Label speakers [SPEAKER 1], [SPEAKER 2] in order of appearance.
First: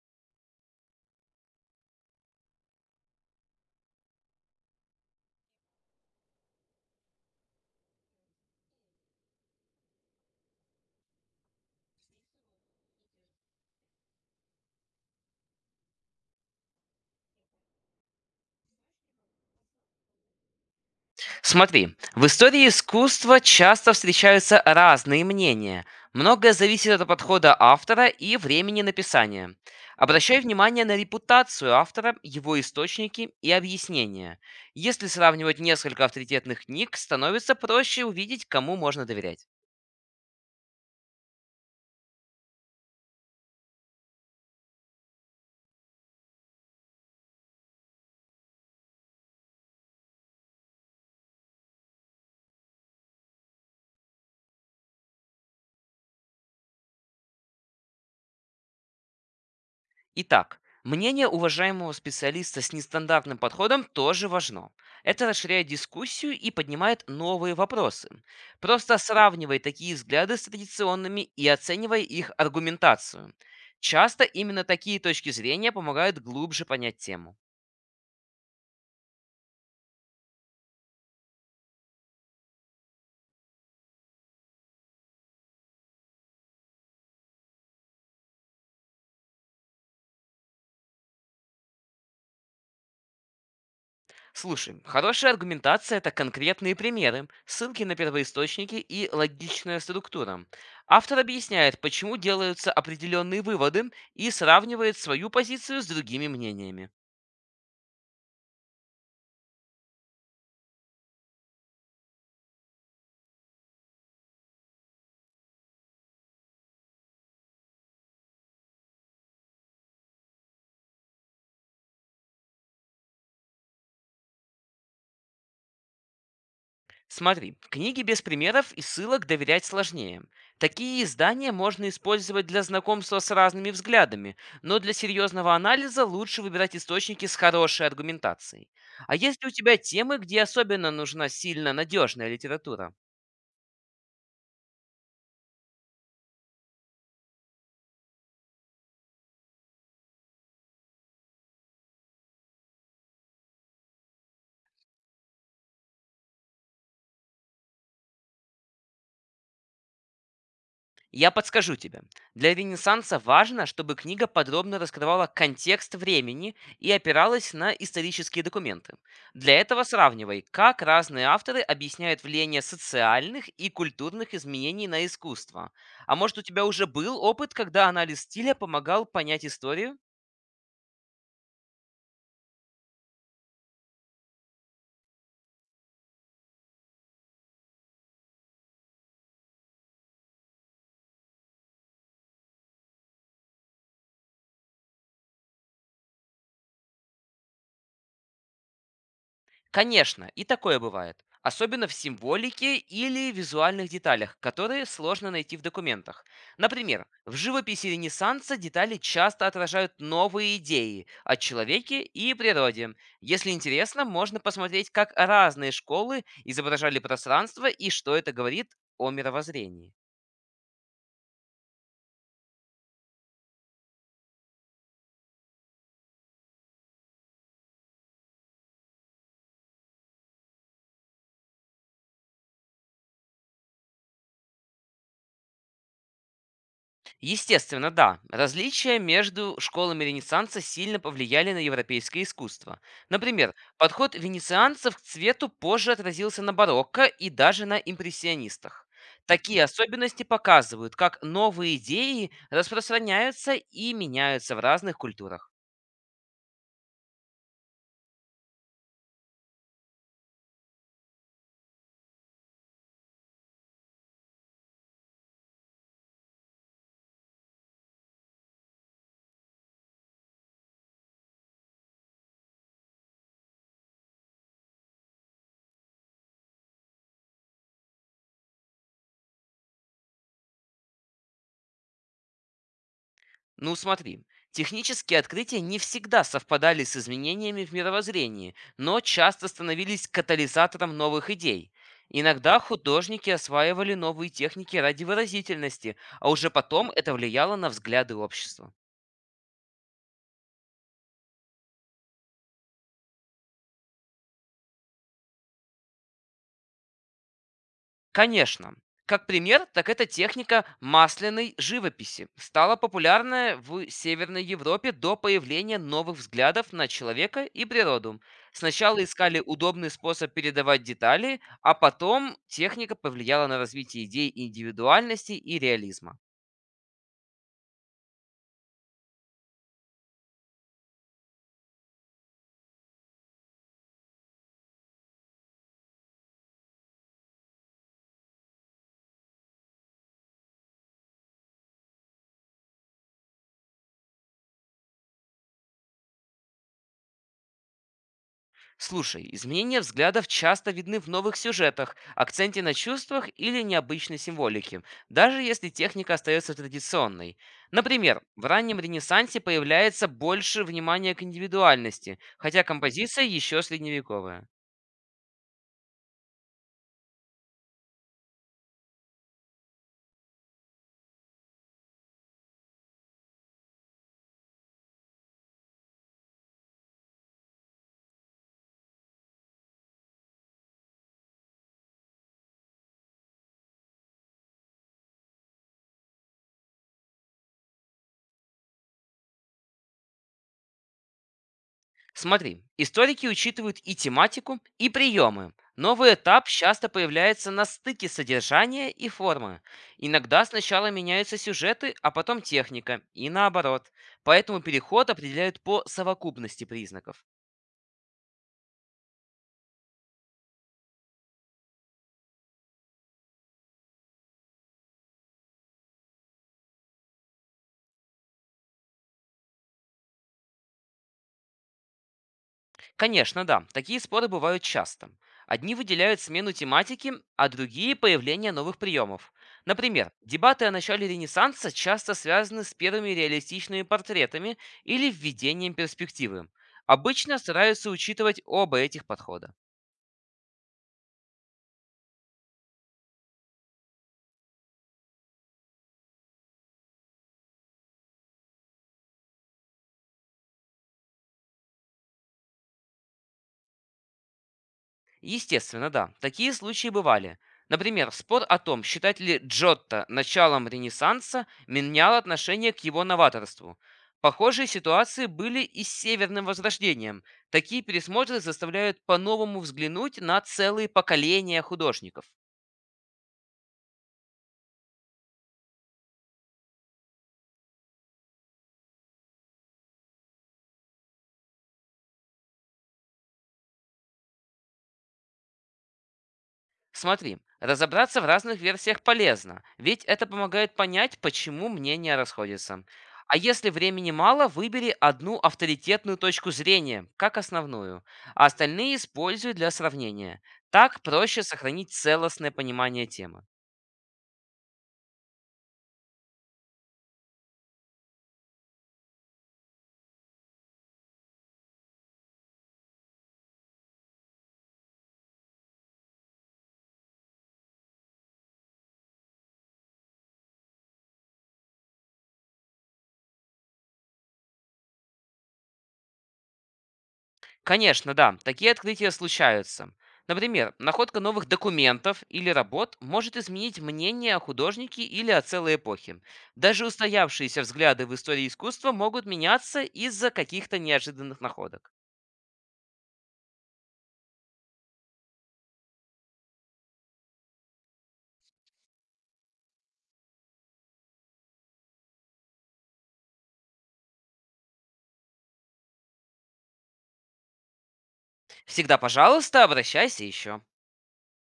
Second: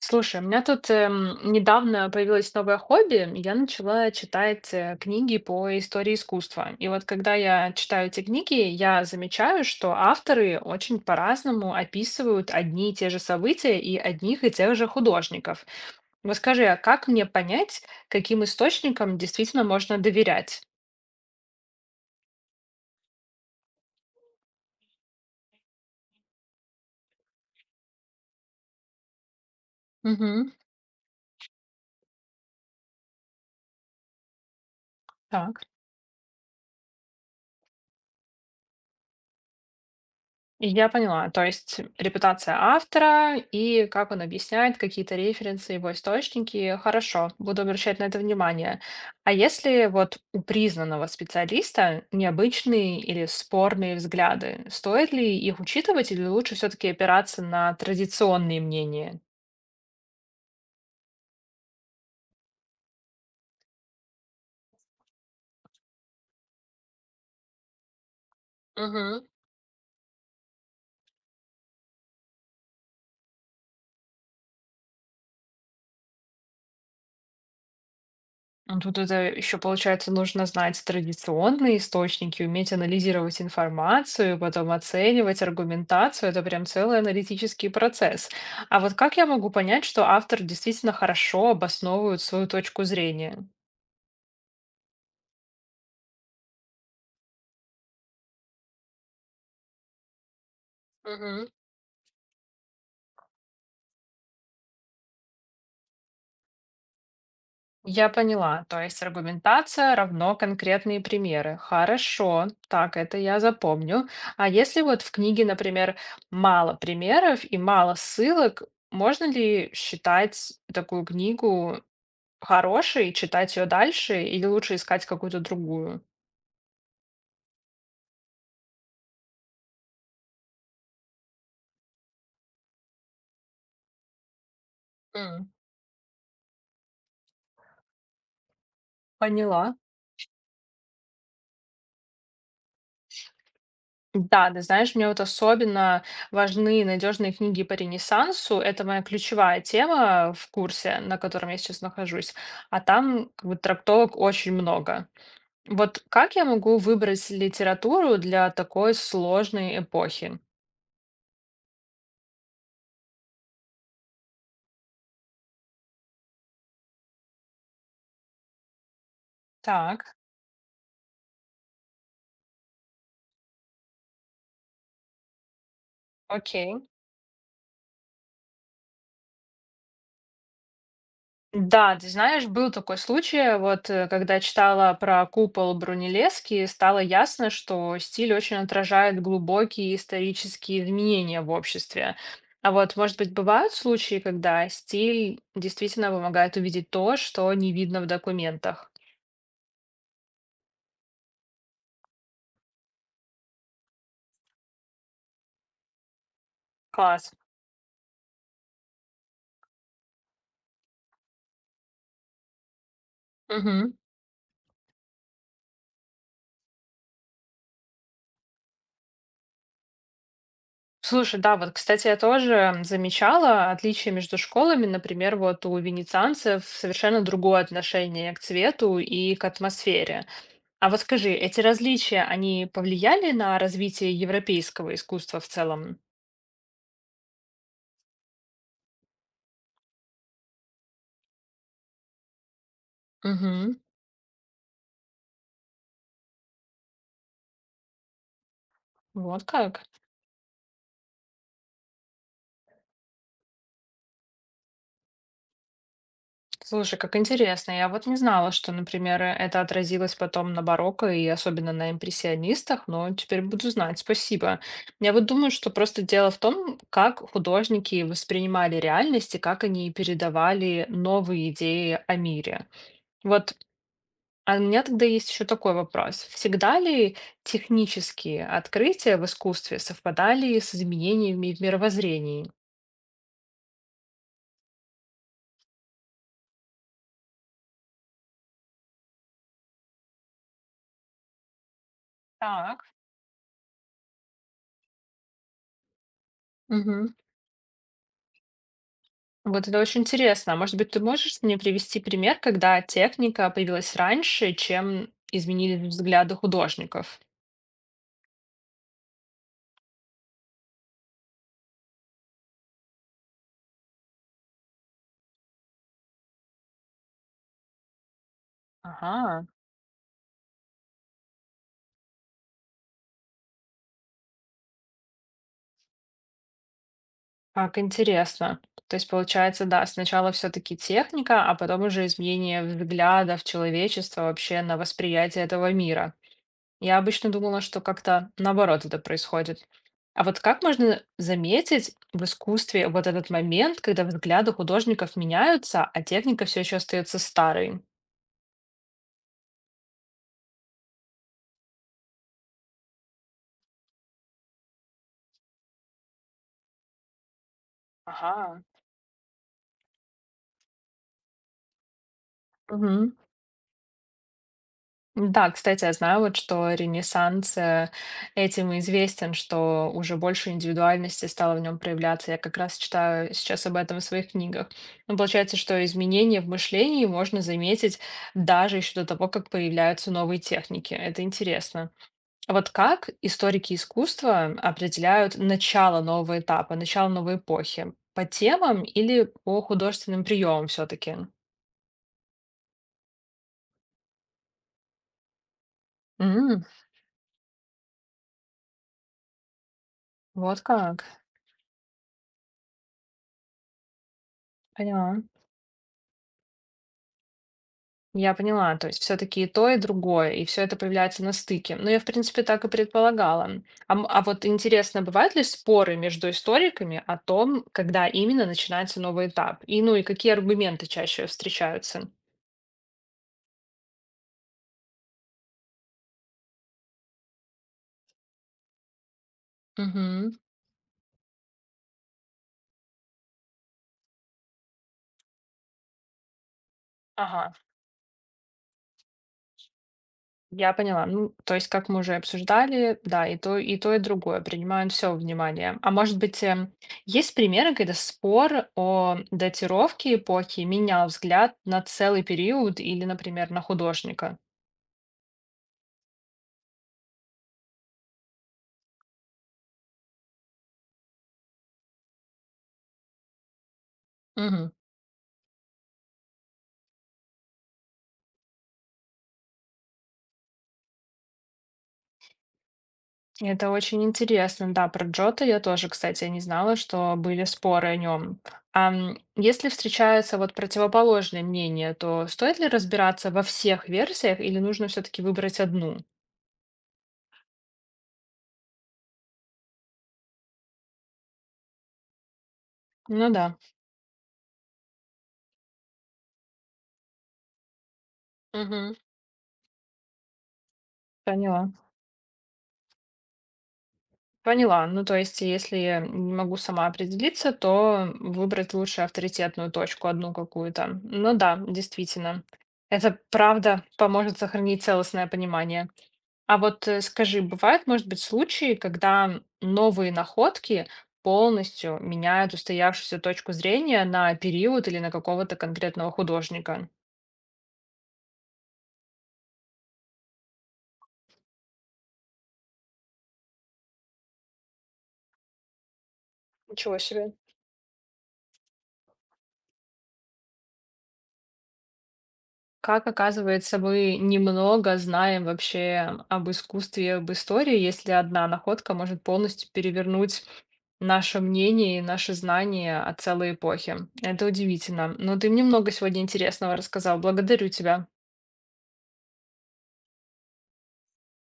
[SPEAKER 1] Слушай, у меня тут недавно появилось новое хобби. Я начала читать книги по истории искусства. И вот когда я читаю эти книги, я замечаю, что авторы очень по-разному описывают одни и те же события и одних и тех же художников. Вот скажи, а как мне понять, каким источникам действительно можно доверять?
[SPEAKER 2] Смотри, в истории искусства часто встречаются разные мнения. Многое зависит от подхода автора и времени написания. Обращай
[SPEAKER 1] Угу,
[SPEAKER 2] внимание на репутацию автора, его источники и объяснения. Если сравнивать
[SPEAKER 1] так.
[SPEAKER 2] несколько авторитетных книг, становится проще увидеть, кому можно доверять.
[SPEAKER 1] Я поняла. То есть репутация автора и как он объясняет какие-то референсы, его источники. Хорошо, буду обращать на это внимание. А если вот у признанного специалиста необычные или спорные взгляды, стоит ли их учитывать или лучше все-таки опираться на традиционные мнения?
[SPEAKER 2] Итак, мнение уважаемого специалиста с нестандартным подходом тоже важно. Это расширяет дискуссию и поднимает новые вопросы. Просто
[SPEAKER 1] Мгм.
[SPEAKER 2] сравнивай такие взгляды с традиционными и оценивай их аргументацию. Часто именно такие точки зрения помогают глубже понять тему.
[SPEAKER 1] Ну, тут это еще, получается, нужно знать традиционные источники, уметь анализировать информацию, потом оценивать аргументацию. Это прям целый аналитический процесс. А вот как я могу понять, что автор действительно хорошо обосновывает свою точку зрения?
[SPEAKER 2] Слушай, хорошая аргументация– это конкретные примеры, ссылки на первоисточники и логичная структура. Автор
[SPEAKER 1] Мгм.
[SPEAKER 2] объясняет, почему делаются определенные выводы и сравнивает свою позицию с другими мнениями.
[SPEAKER 1] Я поняла. То есть аргументация равно конкретные примеры. Хорошо, так это я запомню. А если вот в книге, например, мало примеров и мало ссылок, можно ли считать такую книгу хороший, читать ее дальше или лучше искать какую-то другую?
[SPEAKER 2] Смотри, книги без примеров и ссылок доверять сложнее. Такие издания можно использовать для знакомства с разными взглядами, но для
[SPEAKER 1] М,
[SPEAKER 2] серьезного анализа лучше выбирать источники с хорошей аргументацией. А есть ли у
[SPEAKER 1] поняла.
[SPEAKER 2] тебя темы, где особенно нужна сильно надежная литература?
[SPEAKER 1] Да, ты знаешь, мне вот особенно важны надежные книги по Ренессансу. Это моя ключевая тема в курсе, на котором я сейчас нахожусь. А там как бы трактовок очень много. Вот как я могу выбрать литературу для такой сложной эпохи?
[SPEAKER 2] Я подскажу тебе. Для Ренессанса важно, чтобы книга подробно раскрывала контекст времени и опиралась на исторические документы. Для этого
[SPEAKER 1] Так,
[SPEAKER 2] сравнивай, как разные авторы объясняют влияние социальных и культурных изменений на искусство. А может, у тебя
[SPEAKER 1] окей.
[SPEAKER 2] уже был опыт, когда анализ стиля помогал понять историю?
[SPEAKER 1] Да, ты знаешь, был такой случай, вот когда читала про купол Брунеллески, стало ясно, что стиль очень отражает глубокие исторические изменения в обществе. А вот, может быть, бывают случаи, когда стиль действительно помогает увидеть то, что не видно в документах.
[SPEAKER 2] Конечно, и такое бывает. Особенно в символике или визуальных деталях, которые сложно найти в документах. Например,
[SPEAKER 1] Класс.
[SPEAKER 2] в живописи Ренессанса детали часто отражают новые идеи о человеке и природе. Если
[SPEAKER 1] Мгм.
[SPEAKER 2] интересно, можно посмотреть, как разные школы изображали пространство и что это говорит о мировоззрении.
[SPEAKER 1] Слушай, да, вот, кстати, я тоже замечала отличия между школами. Например, вот у венецианцев совершенно другое отношение к цвету и к атмосфере. А вот скажи, эти различия, они повлияли на развитие европейского искусства в целом?
[SPEAKER 2] Естественно, да. Различия между школами Ренессанса сильно повлияли на европейское искусство. Например,
[SPEAKER 1] Угу,
[SPEAKER 2] подход венецианцев к цвету позже отразился на барокко и даже на импрессионистах.
[SPEAKER 1] вот
[SPEAKER 2] Такие
[SPEAKER 1] как.
[SPEAKER 2] особенности показывают, как новые идеи распространяются и меняются в разных культурах.
[SPEAKER 1] Слушай, как интересно. Я вот не знала, что, например, это отразилось потом на барокко и особенно на импрессионистах, но теперь буду знать. Спасибо. Я вот думаю, что просто дело в том, как художники воспринимали реальность и как они передавали новые идеи о мире. Вот. А у меня тогда есть еще такой вопрос. Всегда ли технические открытия в искусстве совпадали с изменениями в мировоззрении?
[SPEAKER 2] Ну смотри, технические открытия не всегда совпадали с изменениями в мировоззрении, но часто становились катализатором новых идей. Иногда
[SPEAKER 1] Так.
[SPEAKER 2] художники осваивали новые техники ради выразительности, а уже потом
[SPEAKER 1] Мгм.
[SPEAKER 2] это влияло на взгляды общества.
[SPEAKER 1] Вот это очень интересно. А может быть, ты можешь мне привести пример, когда техника появилась раньше, чем изменились взгляды художников?
[SPEAKER 2] Конечно. Как пример, так это техника масляной живописи. Стала популярная в Северной Европе до появления новых взглядов на человека и природу. Сначала искали
[SPEAKER 1] Ага,
[SPEAKER 2] удобный способ передавать детали, а потом техника повлияла на развитие идей индивидуальности и реализма.
[SPEAKER 1] как интересно. То есть, получается, да, сначала все-таки техника, а потом уже изменение взглядов человечества вообще на восприятие этого мира. Я обычно думала, что как-то наоборот это происходит. А вот как можно заметить в искусстве вот этот момент, когда взгляды художников меняются, а техника все еще остается старой?
[SPEAKER 2] Слушай, изменения взглядов часто видны в новых сюжетах, акценте на чувствах или необычной символике, даже если техника остается традиционной. Например,
[SPEAKER 1] Ага,
[SPEAKER 2] в раннем Ренессансе появляется больше внимания к индивидуальности, хотя
[SPEAKER 1] мгм.
[SPEAKER 2] композиция еще средневековая.
[SPEAKER 1] Да, кстати, я знаю, вот, что Ренессанс этим и известен, что уже больше индивидуальности стало в нем проявляться. Я как раз читаю сейчас об этом в своих книгах. Ну, получается, что изменения в мышлении можно заметить даже еще до того, как появляются новые техники. Это интересно. Вот как историки искусства определяют начало нового этапа, начало новой эпохи? По темам или по художественным приемам все-таки?
[SPEAKER 2] Смотри, историки учитывают и тематику, и приемы. Новый этап
[SPEAKER 1] М,
[SPEAKER 2] часто появляется на стыке содержания и формы. Иногда
[SPEAKER 1] вот
[SPEAKER 2] сначала
[SPEAKER 1] как.
[SPEAKER 2] меняются сюжеты, а потом техника, и наоборот. Поэтому переход
[SPEAKER 1] Поняла.
[SPEAKER 2] определяют по совокупности признаков.
[SPEAKER 1] Я поняла. То есть все-таки и то, и другое, и все это появляется на стыке. Ну, я, в принципе, так и предполагала. А вот интересно, бывают ли споры между историками о том, когда именно начинается новый этап? И ну и какие аргументы чаще встречаются?
[SPEAKER 2] Конечно, да, такие споры бывают часто. Одни выделяют смену тематики, а другие– появление новых приемов. Например,
[SPEAKER 1] Мгм.
[SPEAKER 2] дебаты о начале Ренессанса часто связаны с первыми реалистичными портретами или введением перспективы. Обычно
[SPEAKER 1] Ага.
[SPEAKER 2] стараются учитывать оба этих подхода.
[SPEAKER 1] Я поняла. Ну, то есть, как мы уже обсуждали, да, и то, и то, и другое принимают все внимание. А может быть, есть примеры, когда спор о датировке эпохи менял взгляд на целый период или, например, на художника?
[SPEAKER 2] Естественно, да. Такие случаи бывали. Например, спор о том, считать ли Джотто началом Ренессанса, менял отношение к его новаторству. Похожие
[SPEAKER 1] Мгм.
[SPEAKER 2] ситуации были и с Северным Возрождением. Такие пересмотры заставляют по-новому взглянуть на целые поколения художников.
[SPEAKER 1] Это очень интересно. Да, про Джота я тоже, кстати, не знала, что были споры о нем. А если встречаются вот противоположные мнения, то стоит ли разбираться во всех версиях или нужно все-таки выбрать одну?
[SPEAKER 2] Смотри, разобраться в разных версиях полезно, ведь это помогает понять, почему мнения расходятся.
[SPEAKER 1] Ну
[SPEAKER 2] А
[SPEAKER 1] да,
[SPEAKER 2] если времени мало, выбери одну авторитетную точку зрения, как основную, а
[SPEAKER 1] мгм,
[SPEAKER 2] остальные используй для сравнения. Так проще
[SPEAKER 1] поняла.
[SPEAKER 2] сохранить целостное понимание темы.
[SPEAKER 1] Поняла. Ну, то есть, если я не могу сама определиться, то выбрать лучше авторитетную точку, одну какую-то. Ну да, действительно. Это правда поможет сохранить целостное понимание. А вот скажи, бывают, может быть, случаи, когда новые находки полностью меняют устоявшуюся точку зрения на период или на какого-то конкретного художника?
[SPEAKER 2] Конечно, да, такие открытия случаются. Например, находка новых документов или работ может изменить мнение о художнике или о целой эпохе. Даже
[SPEAKER 1] Ничего себе.
[SPEAKER 2] устоявшиеся взгляды в истории искусства могут меняться из-за каких-то неожиданных находок.
[SPEAKER 1] Как оказывается, мы немного знаем вообще об искусстве, об истории, если одна находка может полностью перевернуть наше мнение и наши знания о целой эпохе. Это удивительно. Но ты мне много сегодня интересного рассказал. Благодарю тебя.
[SPEAKER 2] Всегда, пожалуйста, обращайся еще.